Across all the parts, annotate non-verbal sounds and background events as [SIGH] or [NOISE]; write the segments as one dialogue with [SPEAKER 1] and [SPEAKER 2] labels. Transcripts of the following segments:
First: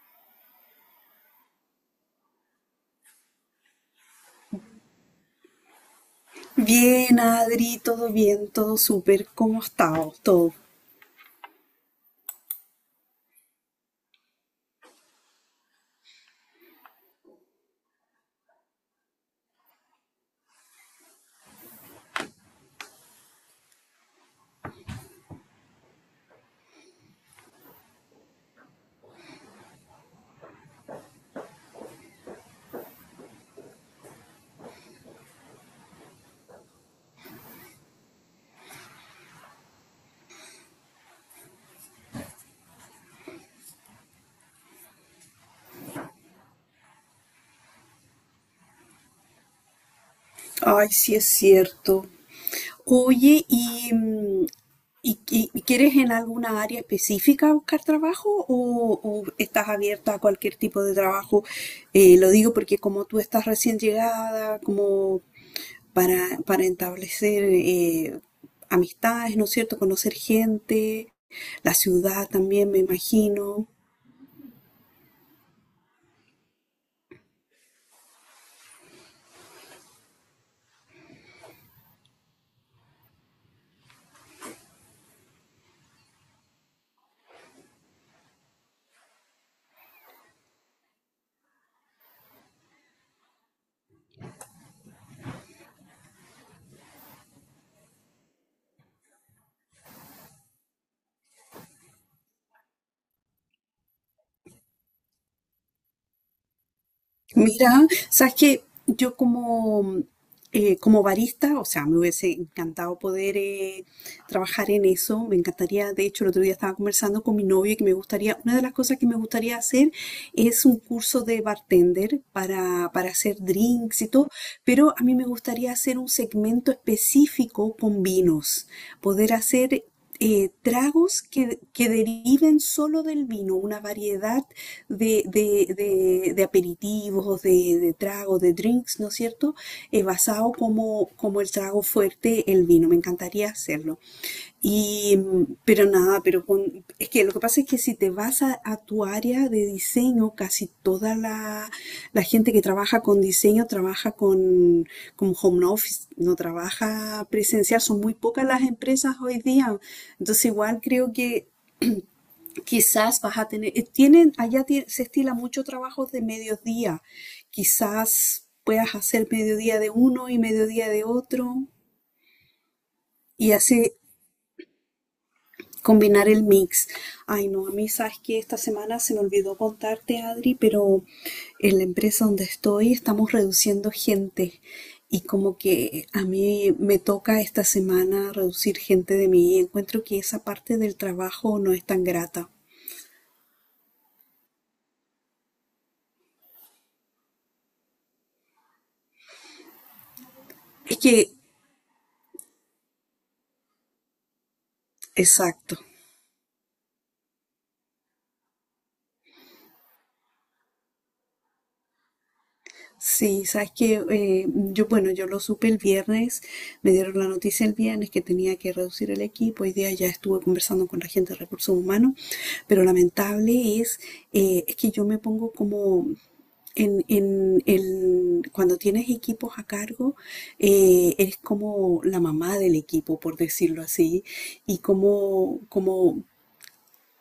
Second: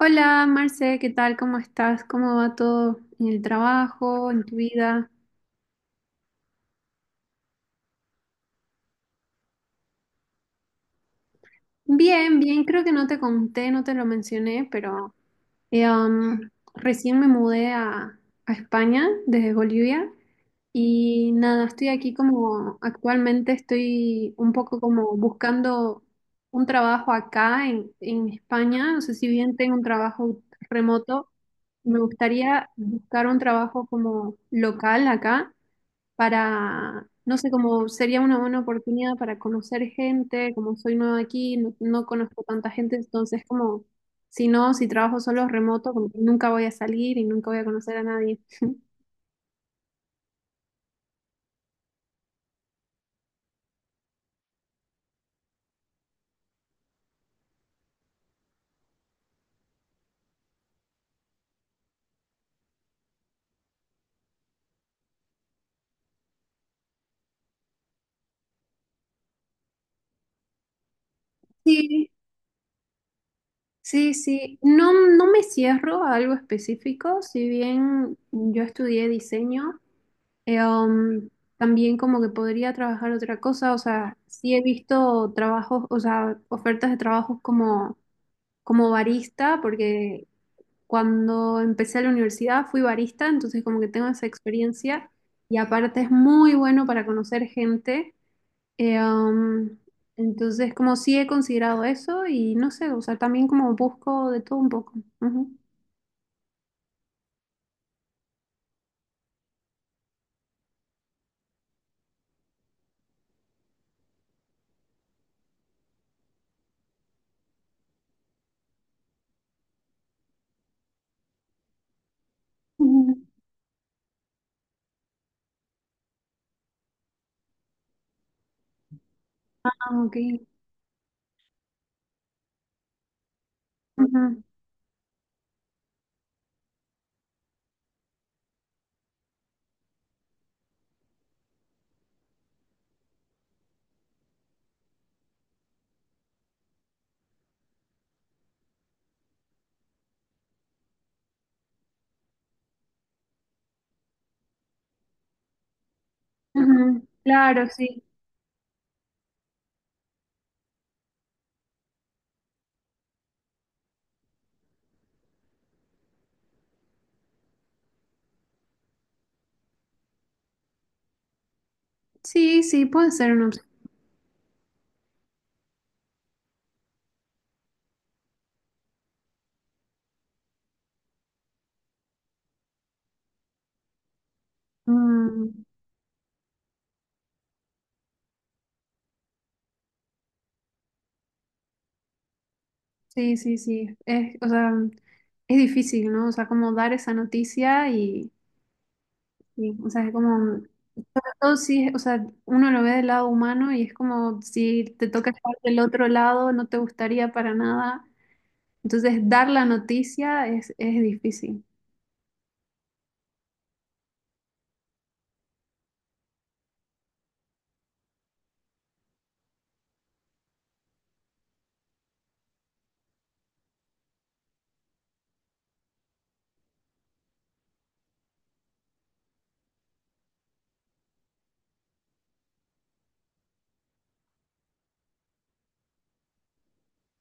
[SPEAKER 1] Hola, Marce, ¿qué tal? ¿Cómo estás? ¿Cómo va todo en el trabajo, en tu vida?
[SPEAKER 2] Bien, Adri, todo bien, todo súper. ¿Cómo has estado? Todo.
[SPEAKER 1] Bien, bien, creo que no te conté, no te lo mencioné, pero eh, um, recién me mudé a España desde Bolivia y nada, estoy aquí como actualmente estoy un poco como buscando un trabajo acá en España, no sé si bien tengo un trabajo remoto, me gustaría buscar un trabajo como local acá. Para, no sé, como sería una buena oportunidad para conocer gente, como soy nueva aquí, no conozco tanta gente, entonces como, si no, si trabajo solo remoto, como que nunca voy a salir y nunca voy a conocer a nadie.
[SPEAKER 2] Ay, sí es cierto. Oye, ¿y, quieres en alguna área específica buscar trabajo o estás abierta a cualquier tipo de trabajo? Lo digo porque como tú estás recién llegada, como para establecer amistades, ¿no es cierto? Conocer gente, la
[SPEAKER 1] Sí,
[SPEAKER 2] ciudad también, me imagino.
[SPEAKER 1] sí, sí, no, no me cierro a algo específico, si bien yo estudié diseño, eh, um, también como que podría trabajar otra cosa, o sea, sí he visto trabajos, o sea, ofertas de trabajos como barista, porque cuando empecé la universidad fui barista, entonces como que tengo esa experiencia y aparte es muy bueno para conocer gente. Eh, um, entonces como sí he considerado eso y no sé, o sea, también como busco de todo un poco. Ujú.
[SPEAKER 2] Mira, sabes que yo como, como barista, o sea, me hubiese encantado poder trabajar en eso. Me encantaría, de hecho, el otro día estaba conversando con mi novio que me gustaría, una de las cosas que me gustaría hacer es un curso de bartender para
[SPEAKER 1] Ujú.
[SPEAKER 2] hacer drinks y todo, pero a mí me gustaría hacer un segmento específico con vinos, poder
[SPEAKER 1] Ah,
[SPEAKER 2] hacer
[SPEAKER 1] ok.
[SPEAKER 2] tragos que deriven solo del vino, una
[SPEAKER 1] Ujú,
[SPEAKER 2] variedad de, de aperitivos, de tragos, de drinks, ¿no es cierto? Basado como, como el trago fuerte, el vino. Me encantaría hacerlo. Y, pero nada, pero con, es que lo que pasa es que si te vas a tu área de diseño, casi toda la, la gente que trabaja con diseño trabaja con home office, no
[SPEAKER 1] ujú.
[SPEAKER 2] trabaja
[SPEAKER 1] Claro,
[SPEAKER 2] presencial, son
[SPEAKER 1] sí.
[SPEAKER 2] muy pocas las empresas hoy día. Entonces igual creo que quizás vas a tener, tienen, allá se estila mucho trabajos de mediodía, quizás puedas hacer mediodía de uno y mediodía de otro.
[SPEAKER 1] Sí, sí, puede ser una
[SPEAKER 2] Y
[SPEAKER 1] opción.
[SPEAKER 2] así, combinar el mix. Ay, no, a mí sabes que esta semana se me olvidó contarte, Adri, pero en la empresa donde estoy estamos reduciendo gente y como
[SPEAKER 1] Mm,
[SPEAKER 2] que a mí me toca esta semana reducir gente de mí y encuentro que esa parte del trabajo no es tan grata.
[SPEAKER 1] sí, sí, sí. Es, o sea, es difícil, ¿no? O sea, como dar esa noticia y, o sea, es como.
[SPEAKER 2] Es que,
[SPEAKER 1] No, sí, o sea, uno lo ve del lado humano y es como si te toca estar
[SPEAKER 2] exacto.
[SPEAKER 1] del otro lado, no te gustaría para nada. Entonces, dar la noticia es difícil.
[SPEAKER 2] Sí, sabes que yo, bueno, yo lo supe el viernes, me dieron la noticia el viernes que tenía que reducir el equipo, hoy día ya estuve conversando con la gente de recursos humanos, pero lamentable es que yo me pongo como en el, cuando tienes equipos a cargo, eres como la mamá del equipo, por decirlo así, y como, como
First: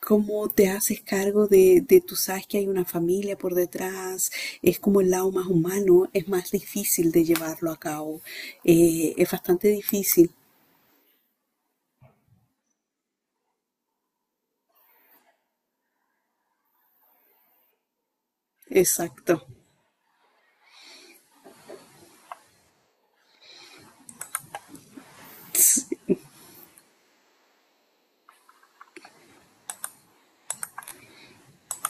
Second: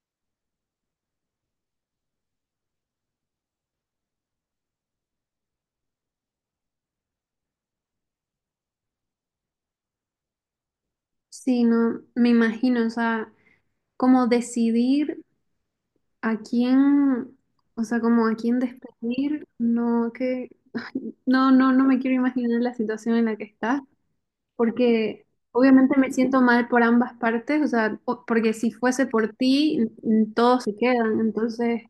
[SPEAKER 2] cómo te haces cargo de, tú sabes que hay una familia por detrás, es como el lado más humano, es más difícil de llevarlo a cabo, es bastante difícil,
[SPEAKER 1] Sí, no, me imagino, o sea, como decidir a quién, o sea, como a quién despedir,
[SPEAKER 2] exacto.
[SPEAKER 1] no, que, ay, no, no, no me quiero imaginar la situación en la que estás, porque obviamente
[SPEAKER 2] Sí,
[SPEAKER 1] me siento mal por ambas partes, o sea, o- porque si fuese por ti, n- n- todos se quedan, entonces...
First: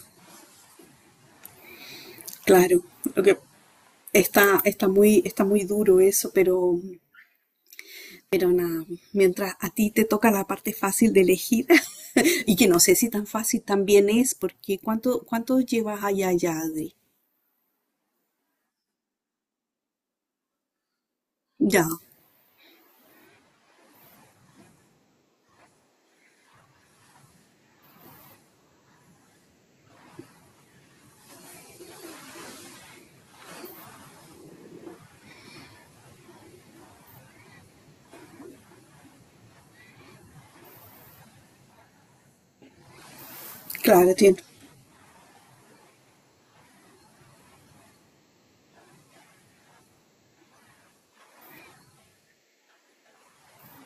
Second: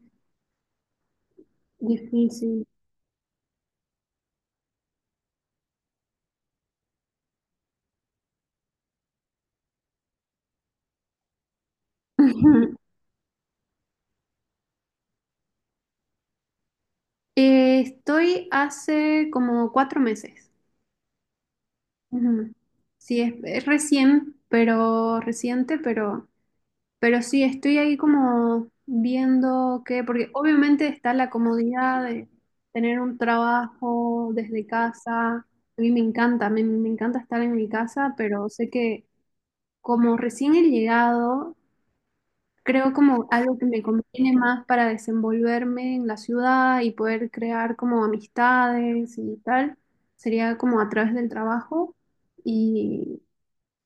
[SPEAKER 1] Difícil.
[SPEAKER 2] claro, lo que- está, está muy duro eso, pero nada, mientras a ti te toca la parte fácil de elegir, [LAUGHS]
[SPEAKER 1] Ujú.
[SPEAKER 2] y
[SPEAKER 1] [LAUGHS]
[SPEAKER 2] que no sé si tan fácil también es, porque ¿cuánto, cuánto llevas allá ya, Adri?
[SPEAKER 1] Estoy hace como cuatro meses.
[SPEAKER 2] Ya,
[SPEAKER 1] Ujú. Sí, es recién, pero reciente, pero sí, estoy ahí como viendo que, porque obviamente está la comodidad de tener un trabajo desde casa. A mí me encanta, me encanta estar en mi casa, pero sé que como recién he llegado, creo como algo que me
[SPEAKER 2] claro,
[SPEAKER 1] conviene
[SPEAKER 2] tiene.
[SPEAKER 1] más para desenvolverme en la ciudad y poder crear como amistades y tal, sería como a través del trabajo y,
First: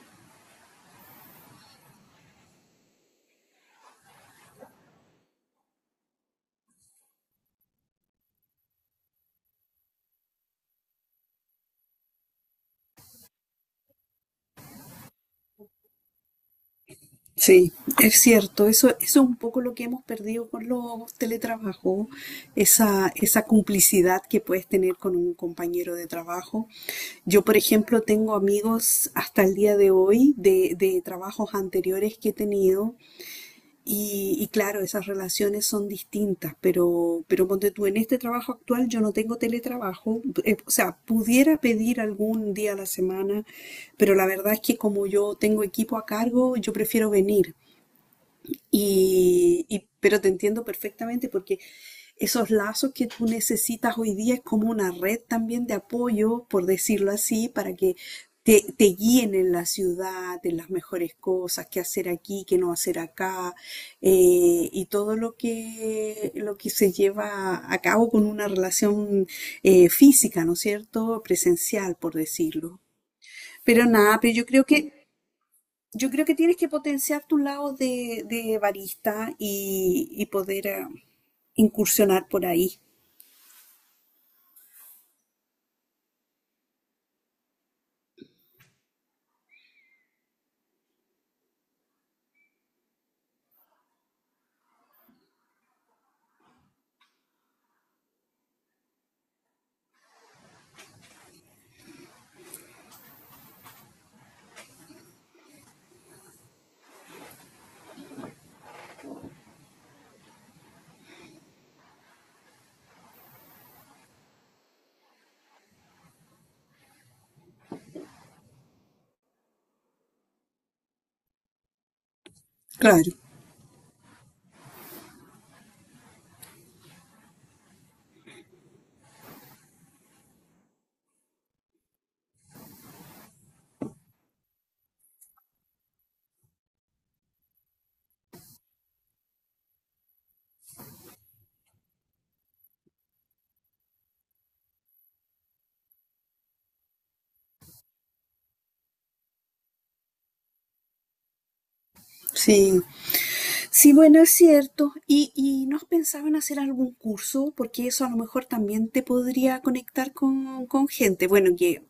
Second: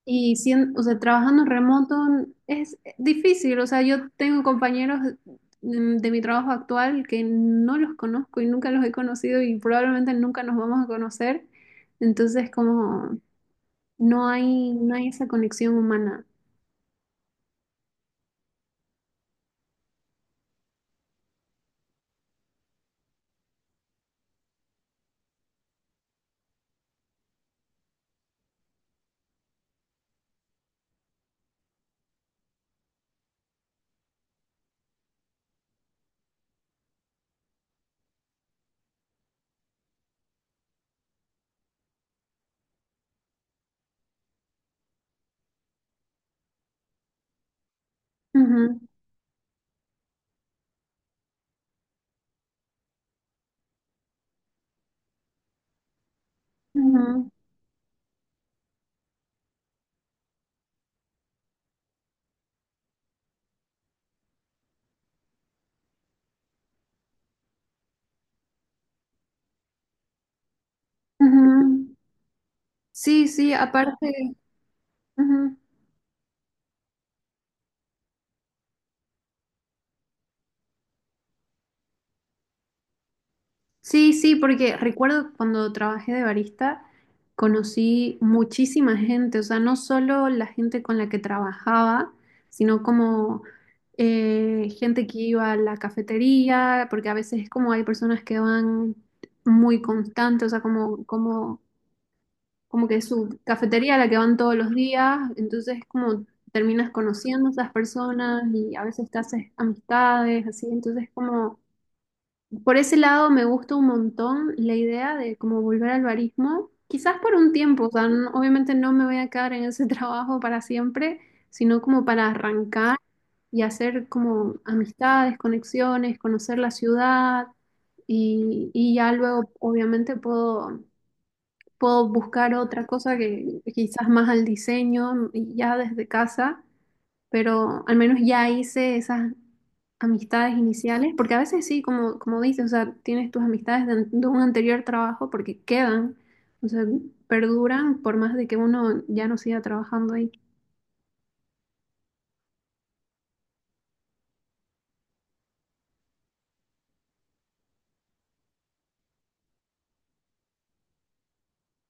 [SPEAKER 1] y sien- o sea, trabajando remoto es difícil, o sea, yo tengo compañeros de mi trabajo actual que no los conozco y nunca los he conocido y probablemente nunca nos vamos a conocer, entonces como no hay, no hay esa conexión humana.
[SPEAKER 2] Sí, es cierto, eso es un poco lo que hemos perdido con los teletrabajos, esa complicidad que puedes tener con un compañero de trabajo. Yo, por ejemplo, tengo amigos hasta el día de hoy de trabajos anteriores que he tenido y claro, esas relaciones son distintas, pero ponte tú, en este trabajo actual yo no tengo teletrabajo, o sea, pudiera pedir algún día a la semana, pero la verdad es que como yo tengo equipo a cargo, yo prefiero venir.
[SPEAKER 1] Ujú,
[SPEAKER 2] Y, pero te entiendo perfectamente porque esos lazos que tú necesitas hoy día es como una red también de apoyo, por decirlo
[SPEAKER 1] ujú,
[SPEAKER 2] así, para que te guíen en la ciudad, en las mejores cosas, qué hacer aquí, qué no hacer acá, y todo lo que se lleva a cabo con una relación física, ¿no es cierto?
[SPEAKER 1] ujú.
[SPEAKER 2] Presencial, por decirlo.
[SPEAKER 1] Sí, sí,
[SPEAKER 2] Pero
[SPEAKER 1] aparte,
[SPEAKER 2] nada, pero
[SPEAKER 1] ujú.
[SPEAKER 2] yo creo que tienes que potenciar tu lado de barista y poder incursionar por ahí.
[SPEAKER 1] Sí, sí, porque recuerdo cuando trabajé de barista, conocí muchísima gente, o sea, no solo la gente con la que trabajaba, sino como gente que iba a la cafetería, porque a veces es como hay personas que van muy constantes, o sea, como, como, como que es su cafetería a la que van todos los días, entonces es como terminas conociendo a esas personas y a veces te haces amistades, así, entonces es como... Por ese lado me gusta un montón la idea de como volver al barismo, quizás por un tiempo, o sea, n- obviamente no me voy a quedar en ese [LAUGHS] trabajo para siempre, sino como para arrancar
[SPEAKER 2] Claro,
[SPEAKER 1] y hacer como amistades, conexiones, conocer la ciudad y ya luego obviamente puedo, puedo buscar otra cosa que quizás más al diseño y ya desde casa, pero al menos ya hice esas amistades iniciales, porque a veces sí, como, como dices, o sea, tienes tus amistades de, an- de un anterior trabajo porque quedan, o sea, perduran por más de que uno ya no siga trabajando ahí.
[SPEAKER 2] sí. Sí, bueno, es cierto. Y no has pensado en hacer algún curso? Porque eso a lo mejor también te podría conectar con gente. Bueno, que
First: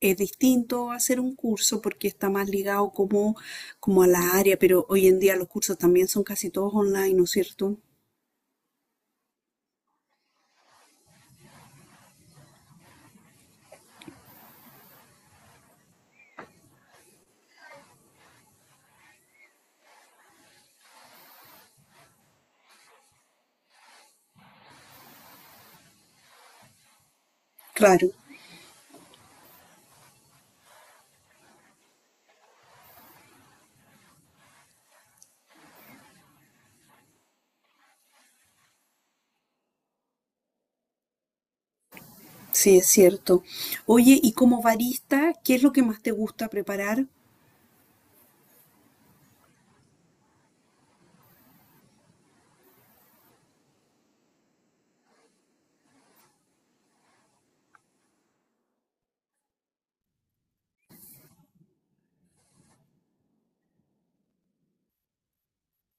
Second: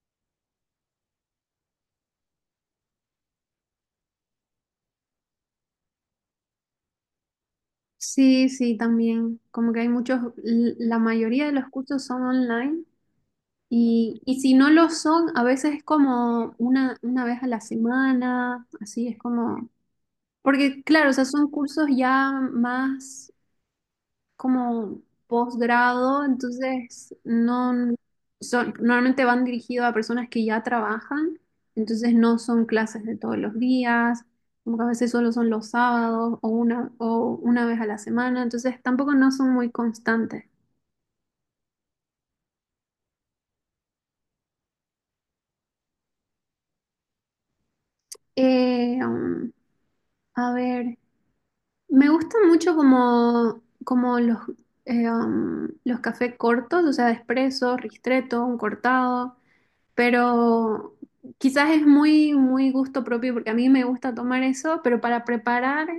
[SPEAKER 2] es distinto hacer un curso porque está más ligado como, como a la área, pero hoy en día los cursos también son casi todos online, ¿no es cierto?
[SPEAKER 1] Sí, sí, también, como que hay muchos, l- la mayoría de los cursos son online. Y si no lo son, a veces es como una vez a la semana, así es como, porque claro, o sea, son cursos ya más como posgrado, entonces no
[SPEAKER 2] Claro,
[SPEAKER 1] son, normalmente van dirigidos a personas que ya trabajan, entonces no son clases de todos los días, como que a veces solo son los sábados o una vez a la semana, entonces tampoco no son muy constantes.
[SPEAKER 2] sí, es cierto. Oye, y como barista, ¿qué es lo que más te gusta preparar?
[SPEAKER 1] Eh, um, a ver, me gustan mucho como, como los, los cafés cortos, o sea, expresos, ristretto, un cortado. Pero quizás es muy, muy gusto propio porque a mí me gusta tomar eso, pero para preparar,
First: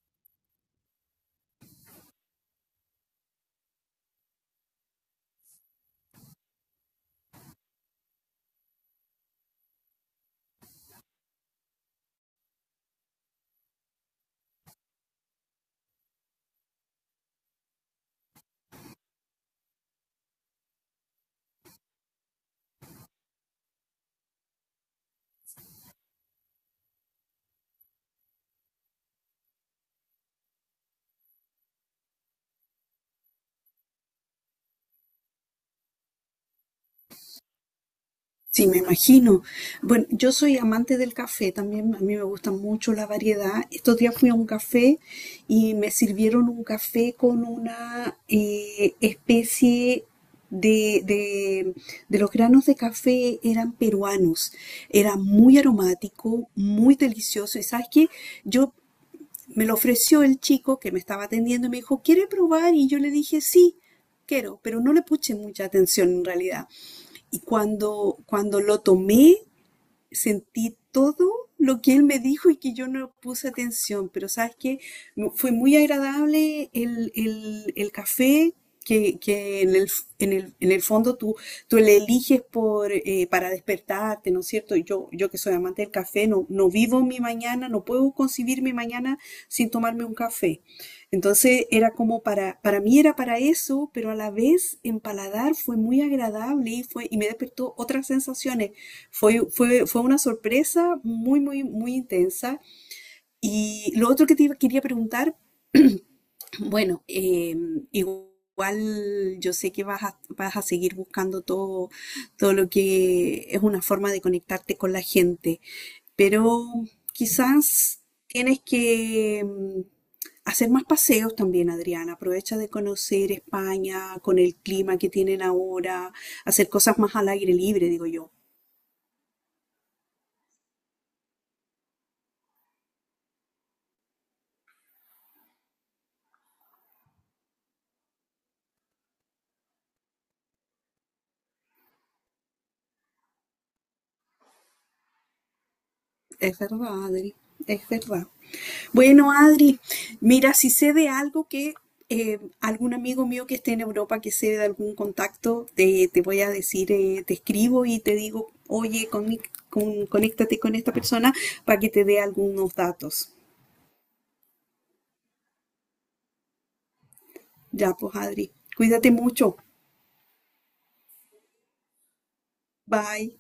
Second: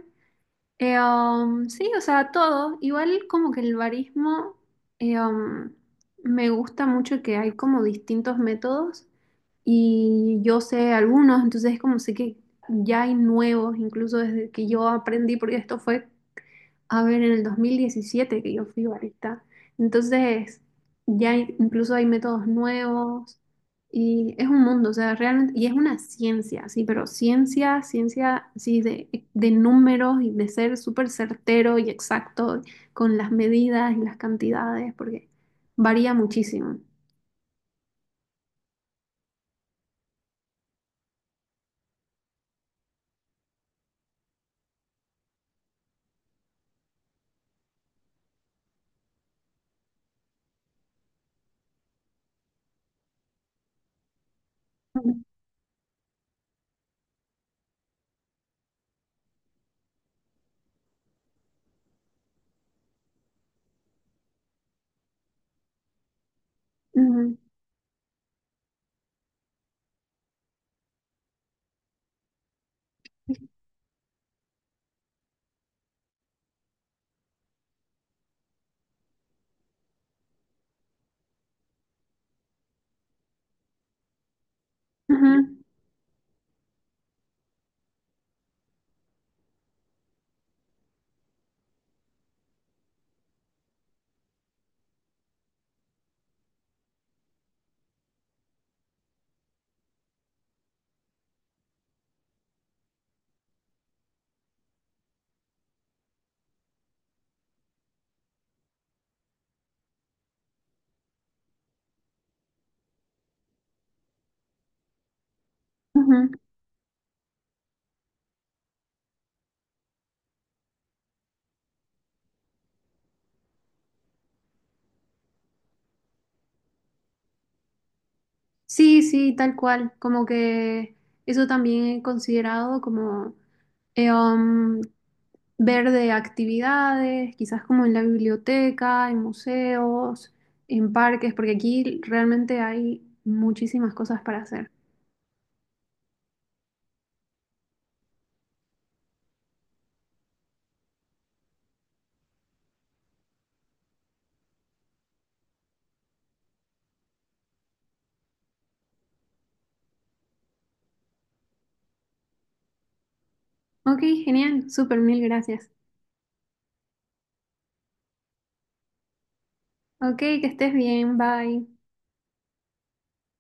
[SPEAKER 1] sí, o sea, todo, igual como que el barismo, eh, um, me gusta mucho que hay como distintos métodos y yo sé algunos, entonces es como sé que ya hay nuevos, incluso desde que yo aprendí, porque esto fue a ver, en el 2017 que yo fui barista. Entonces, ya hay- incluso hay métodos nuevos y es un mundo, o sea, realmente, y es una ciencia, sí, pero ciencia, ciencia, sí, de números y de ser súper certero y exacto con las medidas y las cantidades, porque varía muchísimo.
[SPEAKER 2] Sí, me imagino. Bueno, yo soy amante del café también, a mí me gusta mucho la variedad. Estos días fui a un café y me sirvieron un café con una especie de, de, de los granos de café, eran peruanos.
[SPEAKER 1] Ujú,
[SPEAKER 2] Era muy aromático, muy delicioso. ¿Y sabes qué? Yo me lo ofreció el chico que me estaba atendiendo y me dijo, ¿quiere probar? Y yo le dije, sí, quiero, pero no le puse mucha atención en realidad. Y cuando, cuando lo tomé, sentí todo lo que él me dijo y que yo no puse atención, pero sabes que fue muy agradable el, el café que en el, en el, en el fondo tú, tú le eliges por, para despertarte, ¿no es cierto? Yo que soy
[SPEAKER 1] ujú,
[SPEAKER 2] amante del café, no, no vivo mi mañana, no puedo concebir mi mañana sin tomarme un café. Entonces era como para mí era para eso, pero a la vez en paladar fue muy agradable y fue, y me despertó otras sensaciones, fue, fue, fue una sorpresa muy, muy, muy intensa. Y lo otro que quería preguntar, [CLEARS THROAT] bueno, igual yo sé que vas a, vas a seguir buscando todo, todo lo que es una forma de conectarte con la gente,
[SPEAKER 1] ujú.
[SPEAKER 2] pero quizás tienes que hacer más paseos también, Adriana. Aprovecha de conocer España con el clima que tienen ahora, hacer cosas más al aire libre, digo yo.
[SPEAKER 1] Sí, sí, tal cual, como que eso también he considerado como... Eh, um, Ver de actividades, quizás como en la biblioteca, en museos, en parques, porque aquí realmente hay muchísimas cosas para hacer.
[SPEAKER 2] Es verdad, Adri, es verdad. Bueno, Adri, mira, si sé de algo que algún amigo mío que esté en Europa, que sé de algún contacto, te voy a decir, te escribo y te digo, oye, con, conéctate con esta persona para que te dé algunos datos.
[SPEAKER 1] Ok, genial, súper, mil gracias.
[SPEAKER 2] Ya, pues, Adri, cuídate mucho.
[SPEAKER 1] Ok, que estés bien, bye.
[SPEAKER 2] Bye.